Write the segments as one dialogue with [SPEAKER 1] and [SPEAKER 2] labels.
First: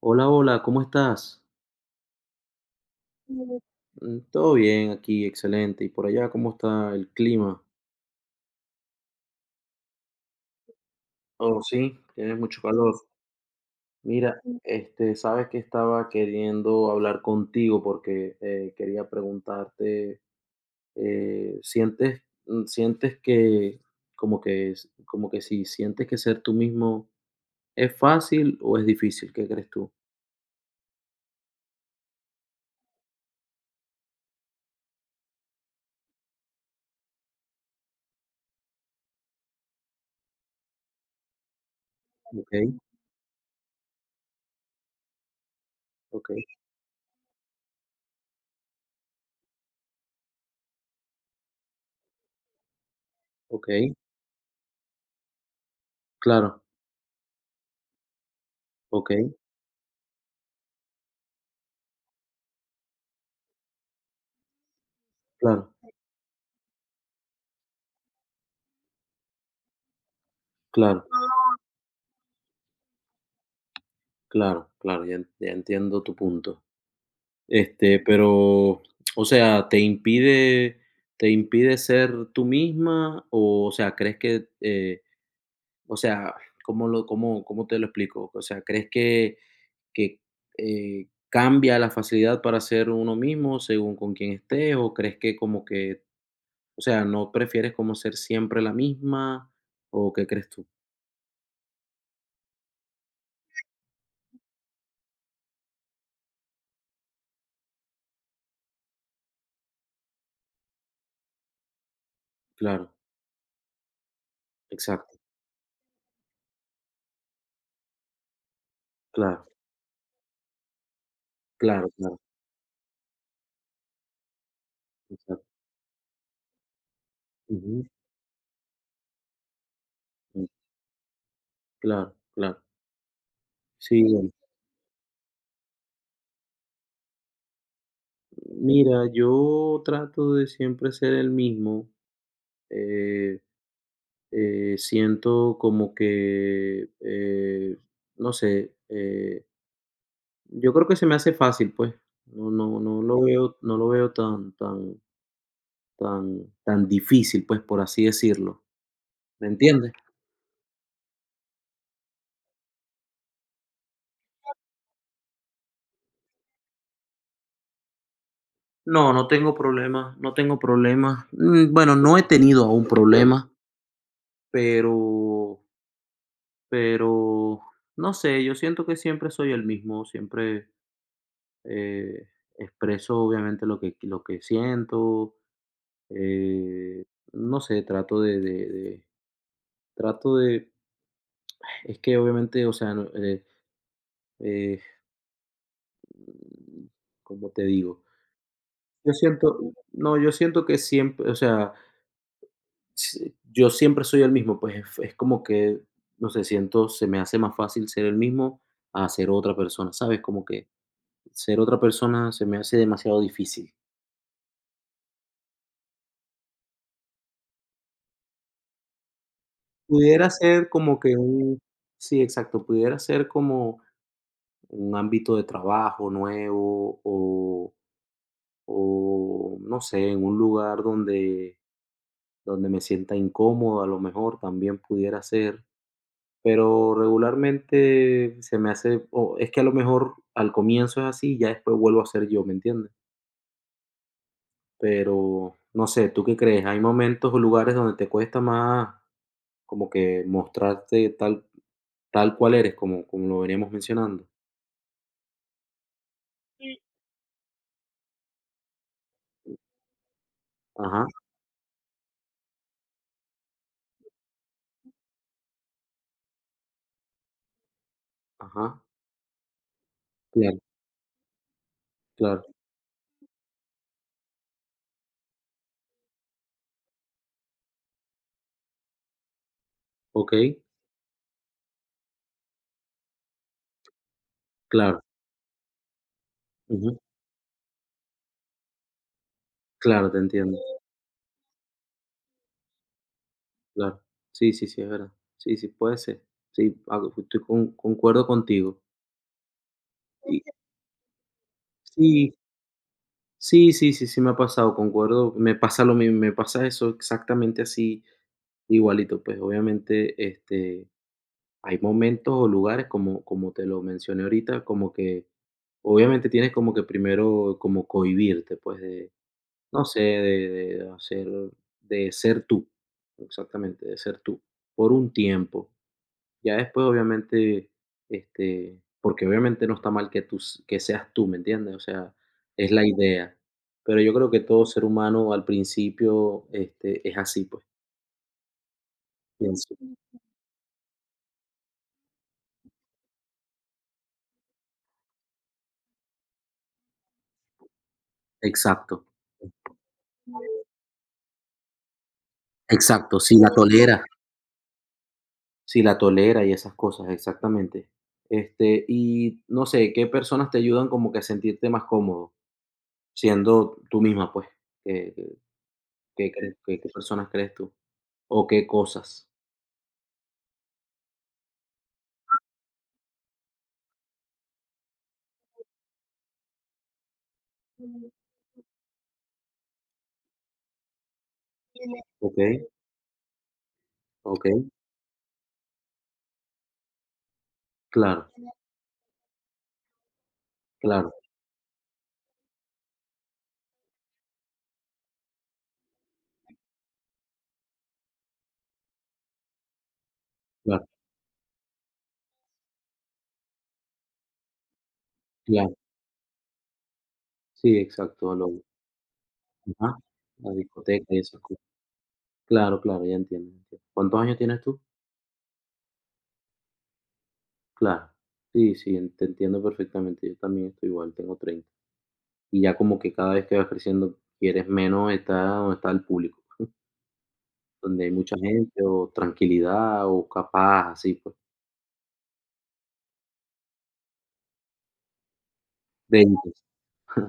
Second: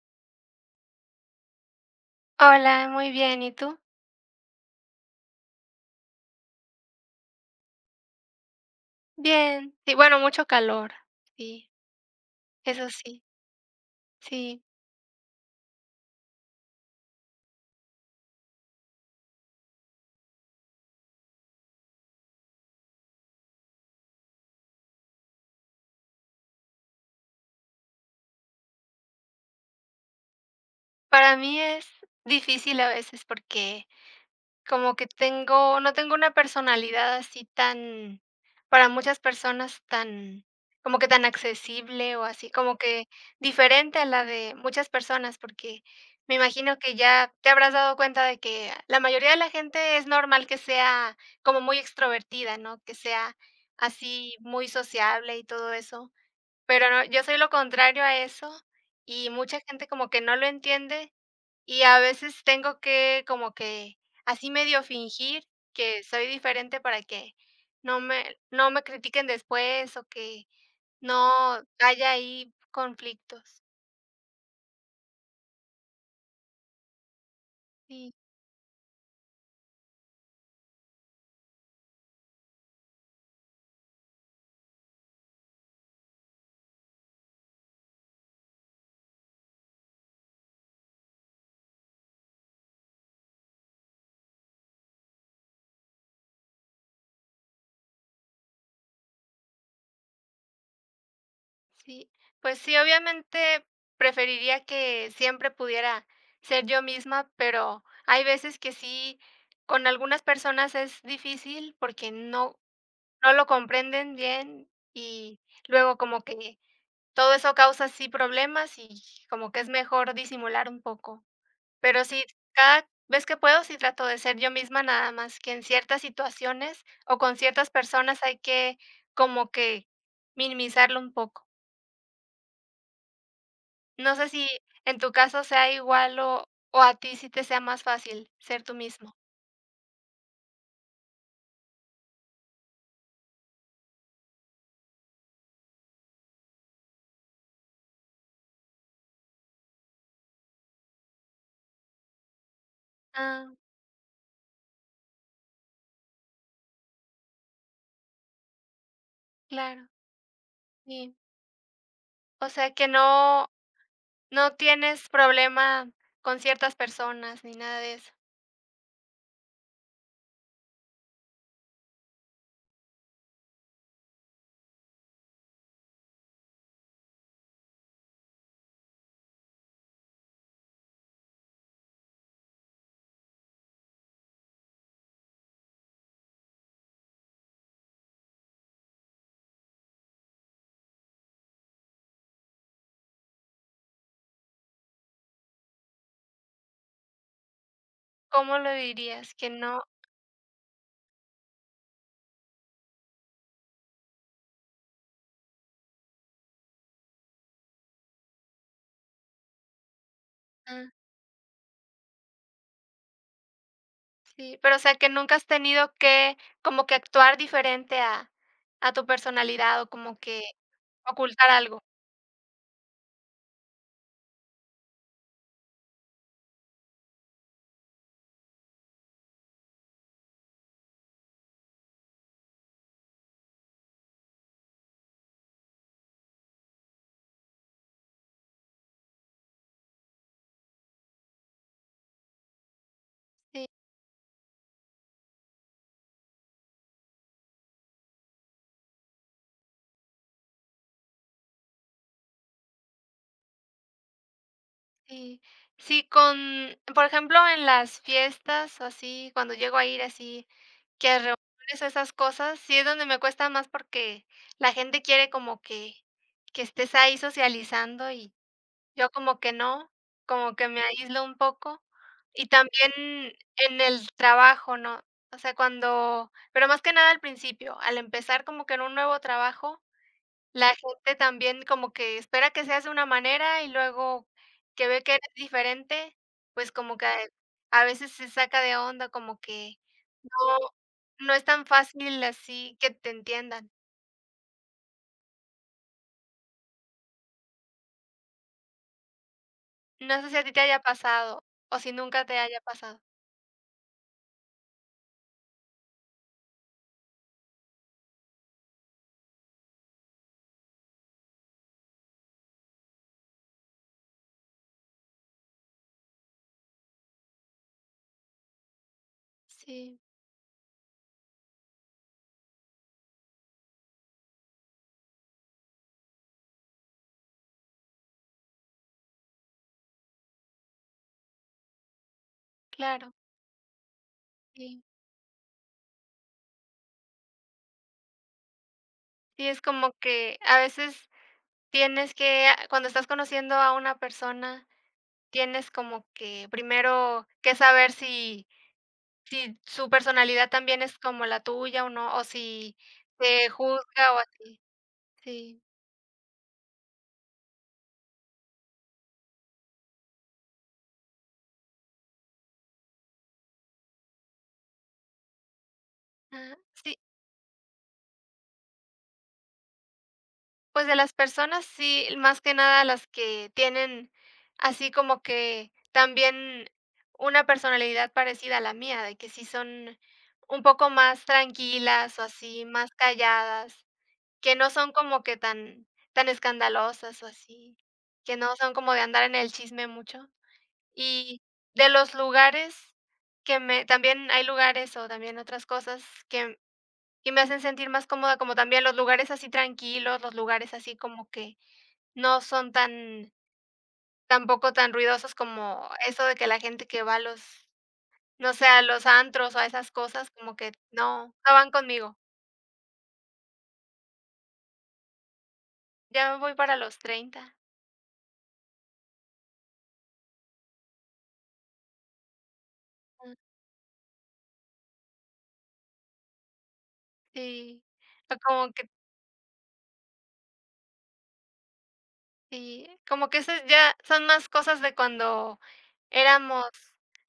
[SPEAKER 1] Hola, hola, ¿cómo estás?
[SPEAKER 2] Hola, muy bien, ¿y tú?
[SPEAKER 1] Mm, todo bien aquí, excelente. ¿Y por allá cómo está el clima?
[SPEAKER 2] Bien, sí, bueno, mucho calor,
[SPEAKER 1] Oh,
[SPEAKER 2] sí,
[SPEAKER 1] sí, tiene mucho
[SPEAKER 2] eso
[SPEAKER 1] calor.
[SPEAKER 2] sí,
[SPEAKER 1] Mira,
[SPEAKER 2] sí.
[SPEAKER 1] este, sabes que estaba queriendo hablar contigo porque quería preguntarte, ¿sientes que como que si sientes que ser tú mismo es fácil o es difícil? ¿Qué crees tú?
[SPEAKER 2] Para mí es difícil a veces porque como que tengo no tengo una personalidad así tan, para muchas personas, tan, como que tan accesible o así,
[SPEAKER 1] Ok,
[SPEAKER 2] como que diferente a la de muchas personas, porque
[SPEAKER 1] ok,
[SPEAKER 2] me imagino que ya te habrás dado cuenta de que la mayoría de la gente es normal que sea como muy extrovertida, ¿no? Que sea
[SPEAKER 1] ok,
[SPEAKER 2] así muy sociable y todo eso,
[SPEAKER 1] claro,
[SPEAKER 2] pero no, yo soy lo contrario a eso
[SPEAKER 1] ok,
[SPEAKER 2] y mucha gente como que no lo entiende y a veces tengo que, como que, así medio fingir
[SPEAKER 1] claro,
[SPEAKER 2] que soy diferente para que no me critiquen después o que
[SPEAKER 1] claro, claro,
[SPEAKER 2] no haya ahí conflictos.
[SPEAKER 1] claro, claro, ya, ya entiendo tu punto. Este,
[SPEAKER 2] Sí,
[SPEAKER 1] pero, o sea, ¿te impide ser tú misma? O sea, ¿crees que, o sea, cómo te lo explico? O sea, ¿crees que cambia la facilidad para ser uno mismo según con quién estés? ¿O crees que como que, o sea, no prefieres como ser siempre la misma? ¿O qué crees tú?
[SPEAKER 2] sí. Pues sí, obviamente preferiría que siempre pudiera ser yo misma, pero hay veces que sí, con algunas personas es difícil porque no
[SPEAKER 1] Claro,
[SPEAKER 2] no lo comprenden bien
[SPEAKER 1] exacto,
[SPEAKER 2] y luego como que todo eso causa sí problemas y
[SPEAKER 1] claro,
[SPEAKER 2] como que es mejor disimular un poco.
[SPEAKER 1] claro,
[SPEAKER 2] Pero
[SPEAKER 1] claro,
[SPEAKER 2] sí, cada vez que puedo, sí trato de ser yo misma, nada más
[SPEAKER 1] exacto.
[SPEAKER 2] que en ciertas situaciones o con ciertas
[SPEAKER 1] Ujú,
[SPEAKER 2] personas hay que como que
[SPEAKER 1] mm,
[SPEAKER 2] minimizarlo un poco.
[SPEAKER 1] claro, claro. Sí,
[SPEAKER 2] No
[SPEAKER 1] bueno.
[SPEAKER 2] sé si en tu caso sea igual o a ti sí te sea más fácil ser tú
[SPEAKER 1] Mira,
[SPEAKER 2] mismo.
[SPEAKER 1] yo trato de siempre ser el mismo. eh, siento como que, no sé, yo creo que se me hace fácil, pues. No, no, no lo
[SPEAKER 2] Ah,
[SPEAKER 1] veo, no lo veo tan, tan, tan, tan difícil, pues, por así decirlo. ¿Me
[SPEAKER 2] claro,
[SPEAKER 1] entiendes?
[SPEAKER 2] sí. O sea que no, no tienes problema con ciertas personas ni nada de eso.
[SPEAKER 1] No, no tengo problemas, no tengo problemas. Bueno, no he tenido aún problemas, pero, pero, no sé, yo siento que siempre soy el mismo, siempre. eh, expreso obviamente lo que siento, eh, no sé, trato de trato de es que obviamente, o sea, no, eh, ¿cómo te digo?
[SPEAKER 2] ¿Cómo lo
[SPEAKER 1] Yo
[SPEAKER 2] dirías? Que
[SPEAKER 1] siento
[SPEAKER 2] no.
[SPEAKER 1] No, yo siento que siempre, o sea, s yo siempre soy el mismo, pues, es como que, no sé, siento se me hace más fácil ser el mismo a ser otra persona, ¿sabes? Como que ser otra persona se me hace demasiado difícil.
[SPEAKER 2] Sí, pero, o sea, que nunca has tenido que como que actuar diferente a tu personalidad o como
[SPEAKER 1] Pudiera
[SPEAKER 2] que
[SPEAKER 1] ser como que
[SPEAKER 2] ocultar
[SPEAKER 1] un
[SPEAKER 2] algo.
[SPEAKER 1] Sí, exacto, pudiera ser como un ámbito de trabajo nuevo o no sé, en un lugar donde me sienta incómodo, a lo mejor también pudiera ser, pero regularmente se me hace o es que a lo mejor al comienzo es así, y ya después vuelvo a ser yo, ¿me entiendes?
[SPEAKER 2] Sí,
[SPEAKER 1] Pero no sé, ¿tú qué crees? ¿Hay momentos o lugares donde te cuesta más como que mostrarte tal cual eres, como lo veníamos mencionando?
[SPEAKER 2] sí. Sí, con, por ejemplo, en las fiestas o así, cuando llego a ir así,
[SPEAKER 1] Ajá,
[SPEAKER 2] que a reuniones o esas cosas, sí es donde me cuesta más porque la gente quiere como que estés ahí socializando y
[SPEAKER 1] ajá,
[SPEAKER 2] yo como que no, como
[SPEAKER 1] claro,
[SPEAKER 2] que me aíslo un poco.
[SPEAKER 1] claro,
[SPEAKER 2] Y también en el trabajo, ¿no? O sea, cuando, pero más que nada al principio, al empezar como que en un nuevo trabajo,
[SPEAKER 1] okey,
[SPEAKER 2] la gente también como que espera que seas de una manera y luego que
[SPEAKER 1] claro,
[SPEAKER 2] ve que eres diferente, pues como
[SPEAKER 1] ujú,
[SPEAKER 2] que a veces se saca de onda, como que
[SPEAKER 1] claro, te
[SPEAKER 2] no
[SPEAKER 1] entiendo,
[SPEAKER 2] no es tan fácil así que te entiendan.
[SPEAKER 1] claro. Sí, sí, sí, es verdad. Sí, sí, puede ser. Sí, algo estoy concuerdo contigo.
[SPEAKER 2] No sé si
[SPEAKER 1] Y
[SPEAKER 2] a ti te haya pasado o si nunca
[SPEAKER 1] sí,
[SPEAKER 2] te haya pasado.
[SPEAKER 1] sí, sí, sí, sí me ha pasado, concuerdo, me pasa lo mismo, me pasa eso exactamente así, igualito, pues, obviamente, este, hay momentos o lugares, como te lo mencioné ahorita, como que, obviamente, tienes como que primero como cohibirte, pues, de no
[SPEAKER 2] Sí,
[SPEAKER 1] sé, de hacer de ser tú, exactamente, de ser tú, por un tiempo. Ya después, obviamente, este, porque obviamente no está mal que tú s que seas tú, ¿me entiendes? O sea, es la
[SPEAKER 2] claro,
[SPEAKER 1] idea. Pero yo creo que todo
[SPEAKER 2] sí.
[SPEAKER 1] ser humano al principio, este, es así, pues,
[SPEAKER 2] Sí, es
[SPEAKER 1] pienso.
[SPEAKER 2] como que a veces tienes que, ah, cuando estás conociendo a una persona, tienes como que primero que saber si
[SPEAKER 1] Exacto,
[SPEAKER 2] si su personalidad también es como la tuya o no, o si
[SPEAKER 1] exacto, si
[SPEAKER 2] te
[SPEAKER 1] la tolera,
[SPEAKER 2] juzga o así. Sí.
[SPEAKER 1] si la tolera y esas cosas, exactamente. Este, y no sé, ¿qué personas te ayudan como que a sentirte más cómodo? Siendo tú misma, pues, ¿qué qué crees
[SPEAKER 2] Ajá.
[SPEAKER 1] qué
[SPEAKER 2] Sí,
[SPEAKER 1] personas crees tú? O qué cosas.
[SPEAKER 2] pues de las personas, sí, más que nada las que tienen así como que también una personalidad parecida a la mía, de que sí son un poco más tranquilas o así,
[SPEAKER 1] Okey,
[SPEAKER 2] más calladas. Que
[SPEAKER 1] okey.
[SPEAKER 2] no son como que tan escandalosas o así,
[SPEAKER 1] Claro,
[SPEAKER 2] que no son como de andar en el chisme mucho.
[SPEAKER 1] claro,
[SPEAKER 2] Y de los lugares que me, también hay lugares o también otras cosas que que me hacen sentir más cómoda, como también los lugares así tranquilos, los lugares
[SPEAKER 1] claro,
[SPEAKER 2] así como que no son tan, tampoco tan ruidosos,
[SPEAKER 1] claro.
[SPEAKER 2] como eso de que la gente que va a los,
[SPEAKER 1] Sí, exacto, lo
[SPEAKER 2] no sé, a los antros o a esas
[SPEAKER 1] ajá,
[SPEAKER 2] cosas,
[SPEAKER 1] la
[SPEAKER 2] como que
[SPEAKER 1] discoteca y
[SPEAKER 2] no,
[SPEAKER 1] esas
[SPEAKER 2] no
[SPEAKER 1] cosas.
[SPEAKER 2] van conmigo.
[SPEAKER 1] Claro, claro, ya entiendo, entiendo. ¿Cuántos años tienes tú?
[SPEAKER 2] Ya me voy para los 30.
[SPEAKER 1] Claro. Sí, sí, en te entiendo perfectamente. Yo también estoy igual, tengo 30. Y ya como que cada
[SPEAKER 2] Ah,
[SPEAKER 1] vez que vas creciendo quieres menos estar donde está el público,
[SPEAKER 2] sí,
[SPEAKER 1] donde hay
[SPEAKER 2] o
[SPEAKER 1] mucha
[SPEAKER 2] como
[SPEAKER 1] gente
[SPEAKER 2] que
[SPEAKER 1] o tranquilidad o capaz así, pues.
[SPEAKER 2] sí, como que esas ya son más cosas de cuando
[SPEAKER 1] 20,
[SPEAKER 2] éramos,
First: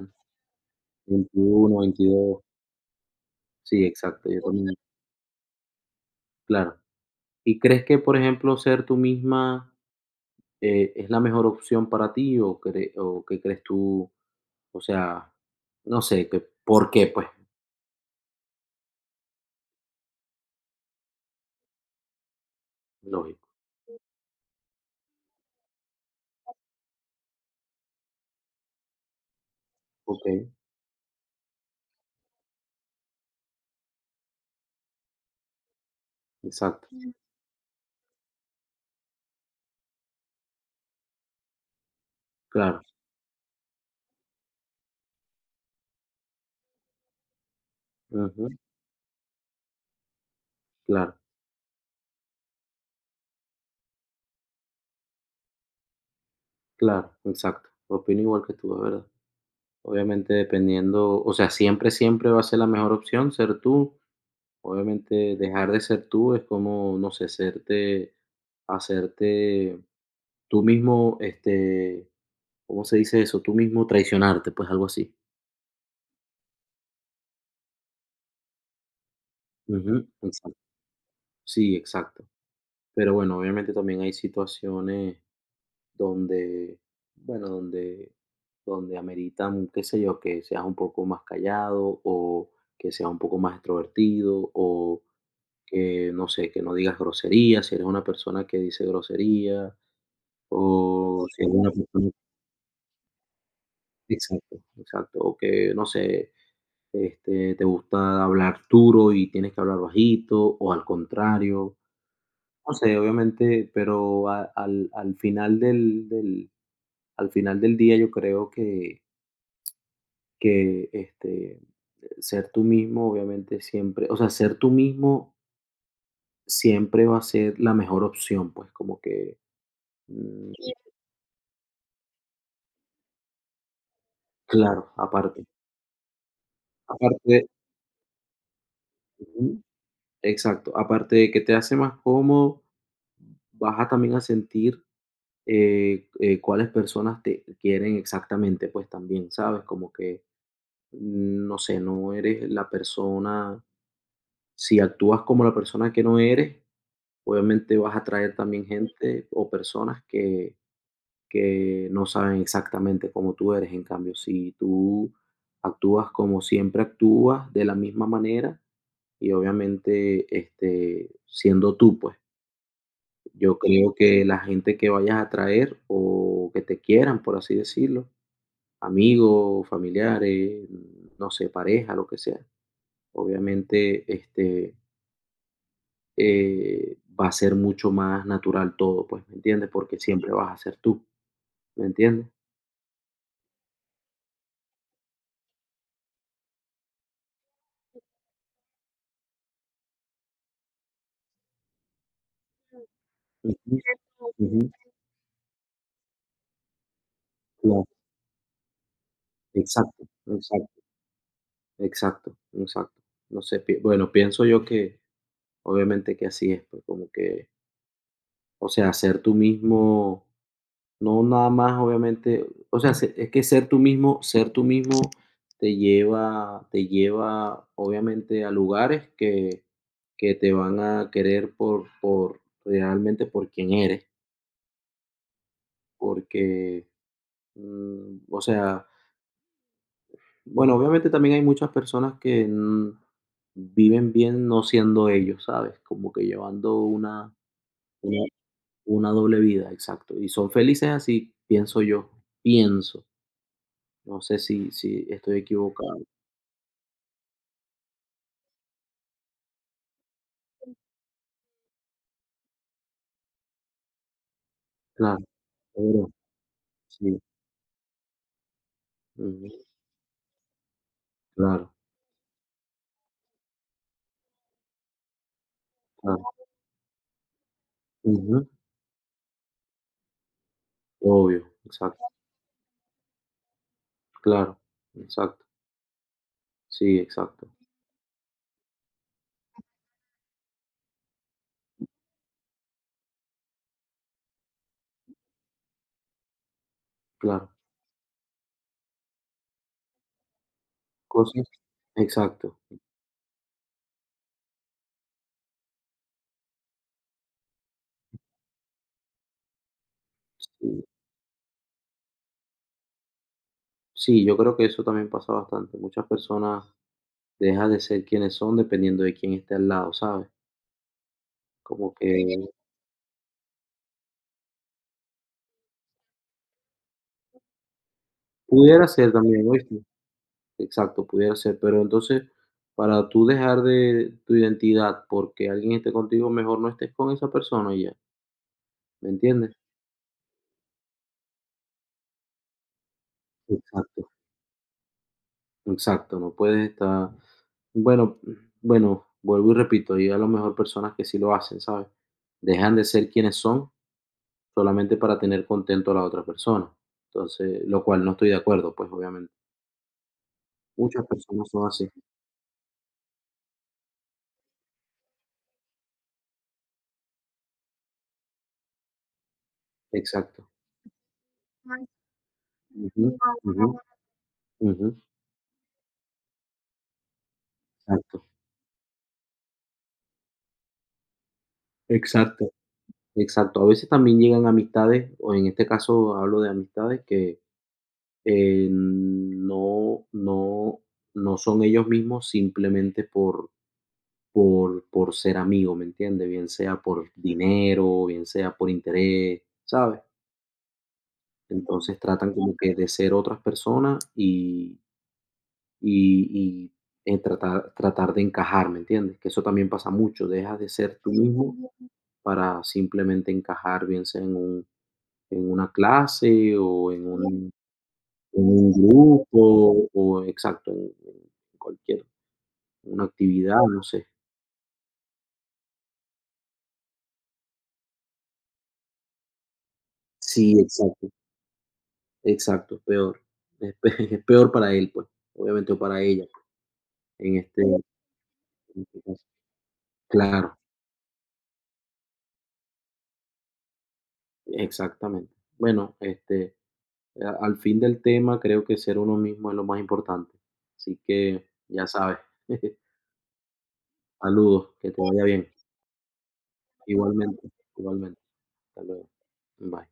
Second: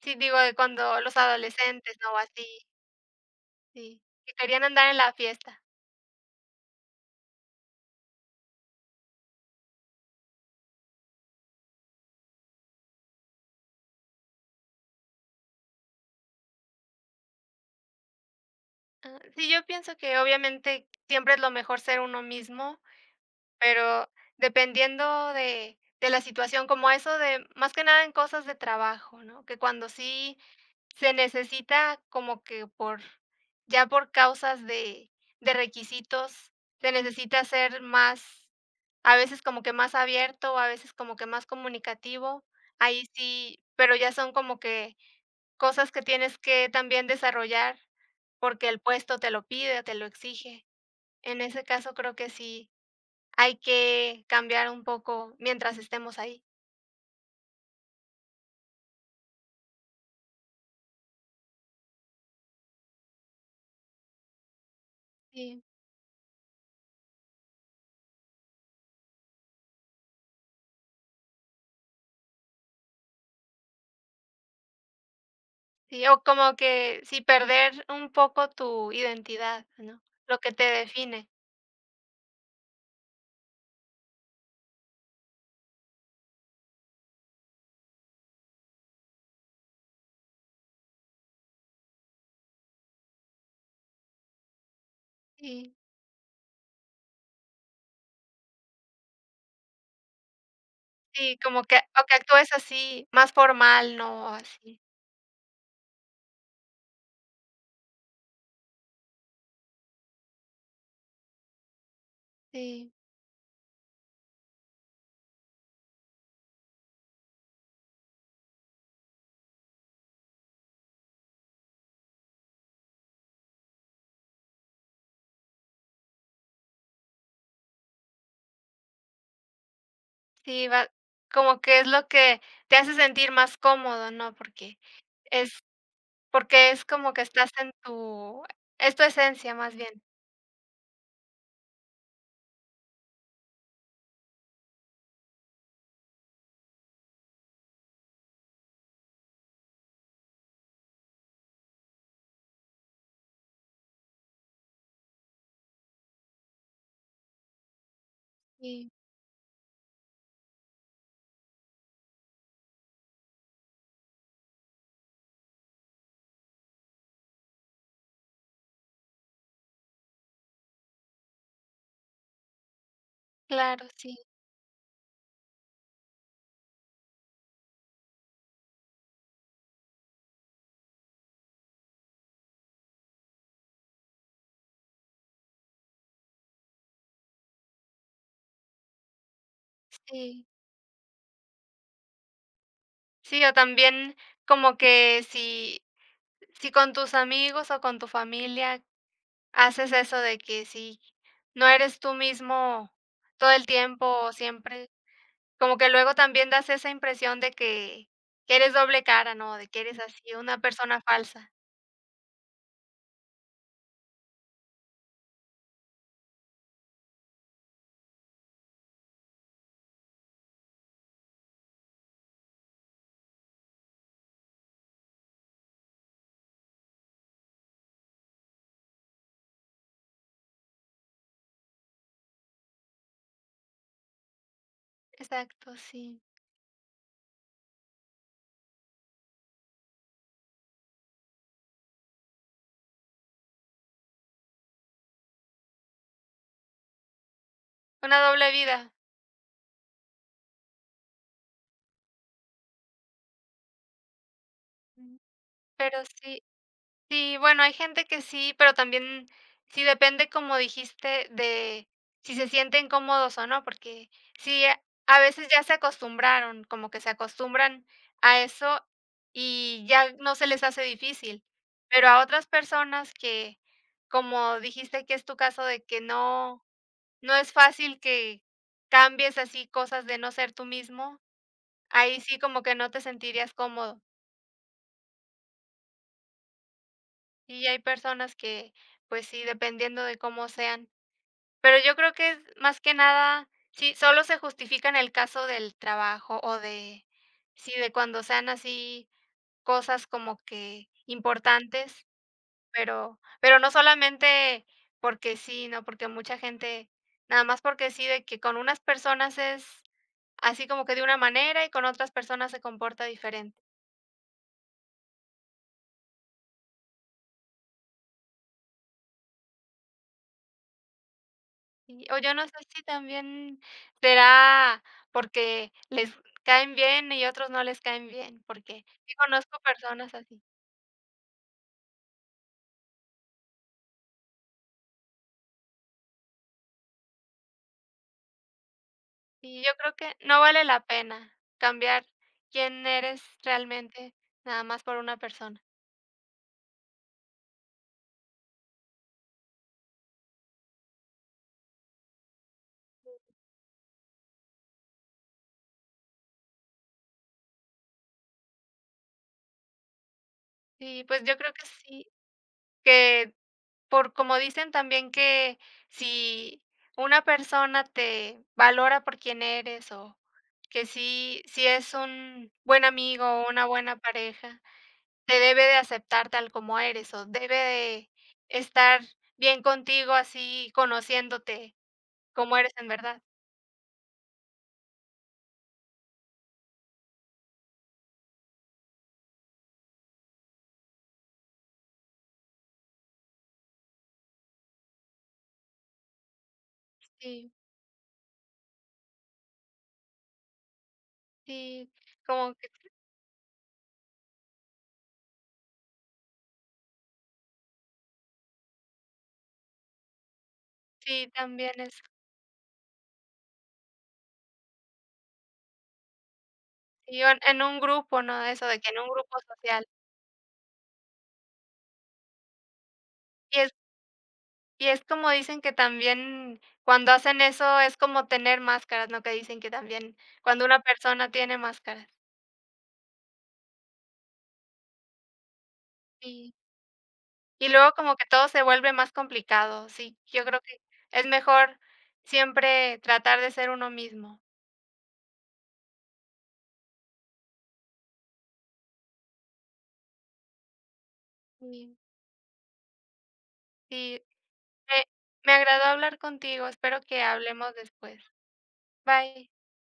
[SPEAKER 2] sí, digo, de cuando los
[SPEAKER 1] 21,
[SPEAKER 2] adolescentes, ¿no? O
[SPEAKER 1] 22.
[SPEAKER 2] así,
[SPEAKER 1] Sí,
[SPEAKER 2] sí,
[SPEAKER 1] exacto,
[SPEAKER 2] que
[SPEAKER 1] yo
[SPEAKER 2] querían
[SPEAKER 1] también,
[SPEAKER 2] andar en la fiesta.
[SPEAKER 1] claro. ¿Y crees que, por ejemplo, ser tú misma, es la mejor opción para ti o cre o qué crees tú? O sea, no sé, que ¿por qué? Pues,
[SPEAKER 2] Ah, sí, yo pienso que obviamente siempre es lo mejor ser uno mismo,
[SPEAKER 1] lógico.
[SPEAKER 2] pero dependiendo de la situación, como eso de más que nada en cosas de trabajo, ¿no? Que cuando sí
[SPEAKER 1] Okey,
[SPEAKER 2] se necesita como que, por ya por causas de requisitos,
[SPEAKER 1] exacto,
[SPEAKER 2] se necesita ser más, a veces como que más abierto, a veces como que más comunicativo.
[SPEAKER 1] claro,
[SPEAKER 2] Ahí sí, pero ya son como que cosas que tienes que también desarrollar,
[SPEAKER 1] ujú,
[SPEAKER 2] porque el puesto te lo pide, te lo exige.
[SPEAKER 1] claro,
[SPEAKER 2] En ese caso, creo que sí hay que cambiar un poco mientras estemos ahí.
[SPEAKER 1] claro, exacto. Opino igual que tú, la verdad. Obviamente, dependiendo o sea, siempre, siempre va a ser la mejor opción ser tú. Obviamente,
[SPEAKER 2] Sí.
[SPEAKER 1] dejar de ser tú es como, no sé, serte hacerte tú mismo, este ¿Cómo se dice eso? Tú mismo traicionarte, pues, algo así.
[SPEAKER 2] Sí, o como que sí, perder un poco tu identidad, ¿no?
[SPEAKER 1] Ujú,
[SPEAKER 2] Lo que
[SPEAKER 1] exacto.
[SPEAKER 2] te define.
[SPEAKER 1] Sí, exacto. Pero bueno, obviamente también hay situaciones donde, bueno, donde ameritan, qué sé yo, que seas un poco más callado, o que seas un poco más extrovertido, o
[SPEAKER 2] Sí,
[SPEAKER 1] que, no sé, que no digas groserías, si eres una persona que dice groserías, o
[SPEAKER 2] sí,
[SPEAKER 1] si eres
[SPEAKER 2] como
[SPEAKER 1] una
[SPEAKER 2] que o
[SPEAKER 1] persona
[SPEAKER 2] que actúes así, más formal, ¿no? O
[SPEAKER 1] exacto,
[SPEAKER 2] así.
[SPEAKER 1] exacto, o que, no sé, este, ¿te gusta hablar duro y tienes que hablar bajito o al contrario? No
[SPEAKER 2] Sí,
[SPEAKER 1] sé, obviamente, pero a al al final del día yo creo que, este, ser tú mismo, obviamente, siempre o sea, ser tú mismo siempre va a ser la mejor opción, pues, como que, mm,
[SPEAKER 2] sí,
[SPEAKER 1] sí.
[SPEAKER 2] va como que es lo que te hace sentir más cómodo, ¿no? Porque
[SPEAKER 1] Claro, aparte
[SPEAKER 2] es, porque es como que
[SPEAKER 1] aparte
[SPEAKER 2] estás en tu, es tu esencia,
[SPEAKER 1] ujú,
[SPEAKER 2] más bien.
[SPEAKER 1] exacto, aparte de que te hace más cómodo, vas a también a sentir Cuáles personas te quieren exactamente, pues también, ¿sabes? Como que, no sé, no eres la persona, si actúas como la persona que no eres, obviamente vas a atraer también
[SPEAKER 2] Sí,
[SPEAKER 1] gente o personas que no saben exactamente cómo tú eres. En cambio, si tú actúas como siempre actúas, de la misma manera, y obviamente este, siendo tú, pues yo
[SPEAKER 2] claro,
[SPEAKER 1] creo
[SPEAKER 2] sí,
[SPEAKER 1] que la gente que vayas a atraer o que te quieran, por así decirlo, amigos, familiares, no sé, pareja, lo que sea. Obviamente, este, va a ser mucho más natural todo, pues, ¿me entiendes? Porque siempre
[SPEAKER 2] sí.
[SPEAKER 1] vas a ser tú, ¿me entiendes?
[SPEAKER 2] Sí, o también como que si, si con tus amigos o con tu familia haces eso de que si no eres tú mismo todo el
[SPEAKER 1] Ujú,
[SPEAKER 2] tiempo o
[SPEAKER 1] ujú,
[SPEAKER 2] siempre, como que luego también das esa impresión de
[SPEAKER 1] claro,
[SPEAKER 2] que eres doble cara, ¿no? De que eres
[SPEAKER 1] exacto,
[SPEAKER 2] así, una
[SPEAKER 1] exacto,
[SPEAKER 2] persona falsa.
[SPEAKER 1] exacto, exacto. No sé, bueno, pienso yo que obviamente que así es, pues como que, o sea, ser tú mismo no nada más, obviamente, o sea, se es que ser tú mismo te lleva, obviamente, a lugares que te van a querer por realmente por quien eres,
[SPEAKER 2] Exacto, sí.
[SPEAKER 1] porque, mm, o sea, bueno, obviamente también hay muchas personas que, mm, viven bien no siendo ellos, ¿sabes? Como que llevando una una
[SPEAKER 2] Una doble vida.
[SPEAKER 1] una doble vida, exacto, y son felices así, pienso yo, pienso, no sé si
[SPEAKER 2] Mm.
[SPEAKER 1] estoy
[SPEAKER 2] Pero
[SPEAKER 1] equivocado.
[SPEAKER 2] sí, sí, bueno, hay gente que sí, pero también sí depende, como dijiste, de si se sienten cómodos o no, porque sí, a
[SPEAKER 1] Claro,
[SPEAKER 2] veces ya se
[SPEAKER 1] seguro,
[SPEAKER 2] acostumbraron, como que se
[SPEAKER 1] sí.
[SPEAKER 2] acostumbran a eso
[SPEAKER 1] Ujú.
[SPEAKER 2] y ya no se les hace difícil,
[SPEAKER 1] Claro,
[SPEAKER 2] pero a otras personas que, como dijiste que es tu caso, de que
[SPEAKER 1] claro.
[SPEAKER 2] no, no es fácil que
[SPEAKER 1] Ujú.
[SPEAKER 2] cambies así cosas de no ser tú mismo,
[SPEAKER 1] Obvio, exacto,
[SPEAKER 2] ahí sí como que no te sentirías cómodo.
[SPEAKER 1] claro, exacto. Sí, exacto,
[SPEAKER 2] Y hay personas que, pues sí, dependiendo de cómo sean. Pero yo creo que es más que nada, sí, solo se justifica en el caso del trabajo o de,
[SPEAKER 1] claro.
[SPEAKER 2] sí, de cuando sean así cosas como que
[SPEAKER 1] Cosas
[SPEAKER 2] importantes,
[SPEAKER 1] Exacto.
[SPEAKER 2] pero no solamente porque sí, ¿no? Porque mucha gente, nada más porque sí, de que con unas personas es así
[SPEAKER 1] Sí,
[SPEAKER 2] como que de una manera y con otras personas se comporta diferente.
[SPEAKER 1] sí, yo creo que eso también pasa bastante. Muchas personas dejan de ser quienes son dependiendo de quién esté al lado, ¿sabes? Como que
[SPEAKER 2] Y, o yo no sé si también será porque les caen bien y otros no les caen bien, porque
[SPEAKER 1] pudiera ser
[SPEAKER 2] sí
[SPEAKER 1] también,
[SPEAKER 2] conozco
[SPEAKER 1] ¿oíste?
[SPEAKER 2] personas así.
[SPEAKER 1] Exacto, pudiera ser, pero entonces, para tú dejar de tu identidad porque alguien esté contigo, mejor no estés con esa persona y ya, ¿me entiendes?
[SPEAKER 2] Y yo creo que no vale la pena cambiar quién eres
[SPEAKER 1] Exacto.
[SPEAKER 2] realmente nada más por una persona.
[SPEAKER 1] Exacto, no puedes estar. Bueno, bueno, vuelvo y repito, y a lo mejor personas que sí lo hacen, ¿sabes? Dejan de ser quienes son solamente para tener contento a la otra persona. Entonces, lo cual no estoy de acuerdo, pues, obviamente.
[SPEAKER 2] Y
[SPEAKER 1] Muchas
[SPEAKER 2] pues yo
[SPEAKER 1] personas
[SPEAKER 2] creo que
[SPEAKER 1] son así.
[SPEAKER 2] sí, que por como dicen también que si una persona te valora por quién eres o
[SPEAKER 1] Exacto.
[SPEAKER 2] que sí, si es un buen
[SPEAKER 1] Ujú,
[SPEAKER 2] amigo o una
[SPEAKER 1] ujú,
[SPEAKER 2] buena pareja,
[SPEAKER 1] ujú.
[SPEAKER 2] te debe de aceptar tal como eres, o debe de
[SPEAKER 1] Exacto.
[SPEAKER 2] estar bien contigo así conociéndote
[SPEAKER 1] Exacto,
[SPEAKER 2] como eres en verdad.
[SPEAKER 1] exacto. A veces también llegan amistades, o en este caso hablo de amistades que, eh, no no no son ellos mismos simplemente por por ser amigo, ¿me entiendes? Bien sea por
[SPEAKER 2] Sí,
[SPEAKER 1] dinero, bien sea por interés, ¿sabes?
[SPEAKER 2] sí,
[SPEAKER 1] Entonces tratan
[SPEAKER 2] como
[SPEAKER 1] como
[SPEAKER 2] que
[SPEAKER 1] que de ser otras personas y y, tratar de encajar, ¿me entiendes? Que eso también pasa mucho, dejas de ser tú
[SPEAKER 2] sí,
[SPEAKER 1] mismo
[SPEAKER 2] también es,
[SPEAKER 1] para simplemente encajar, bien sea en un en una clase o en
[SPEAKER 2] sí, o
[SPEAKER 1] un
[SPEAKER 2] en un grupo, ¿no?
[SPEAKER 1] en
[SPEAKER 2] Eso
[SPEAKER 1] un
[SPEAKER 2] de que en un grupo social.
[SPEAKER 1] grupo o exacto, en cualquier una actividad,
[SPEAKER 2] Y es
[SPEAKER 1] no sé.
[SPEAKER 2] y es como dicen que también cuando hacen eso es como tener máscaras, ¿no? Que dicen que también
[SPEAKER 1] Sí,
[SPEAKER 2] cuando una
[SPEAKER 1] exacto.
[SPEAKER 2] persona tiene máscaras.
[SPEAKER 1] Exacto, es peor. Es pe Es peor para él, pues, obviamente, o para ella,
[SPEAKER 2] Sí.
[SPEAKER 1] en este
[SPEAKER 2] Y luego como que todo se vuelve más
[SPEAKER 1] caso.
[SPEAKER 2] complicado, sí. Yo
[SPEAKER 1] Claro,
[SPEAKER 2] creo que es mejor siempre tratar de ser uno mismo.
[SPEAKER 1] exactamente. Bueno, este, a al fin del tema, creo que ser uno mismo es lo más importante. Así que, ya
[SPEAKER 2] Sí,
[SPEAKER 1] sabes.
[SPEAKER 2] sí,
[SPEAKER 1] Saludos, que te
[SPEAKER 2] me
[SPEAKER 1] vaya bien.
[SPEAKER 2] me agradó hablar contigo, espero que
[SPEAKER 1] Igualmente,
[SPEAKER 2] hablemos
[SPEAKER 1] igualmente.
[SPEAKER 2] después.
[SPEAKER 1] Hasta luego.
[SPEAKER 2] Bye.
[SPEAKER 1] Bye.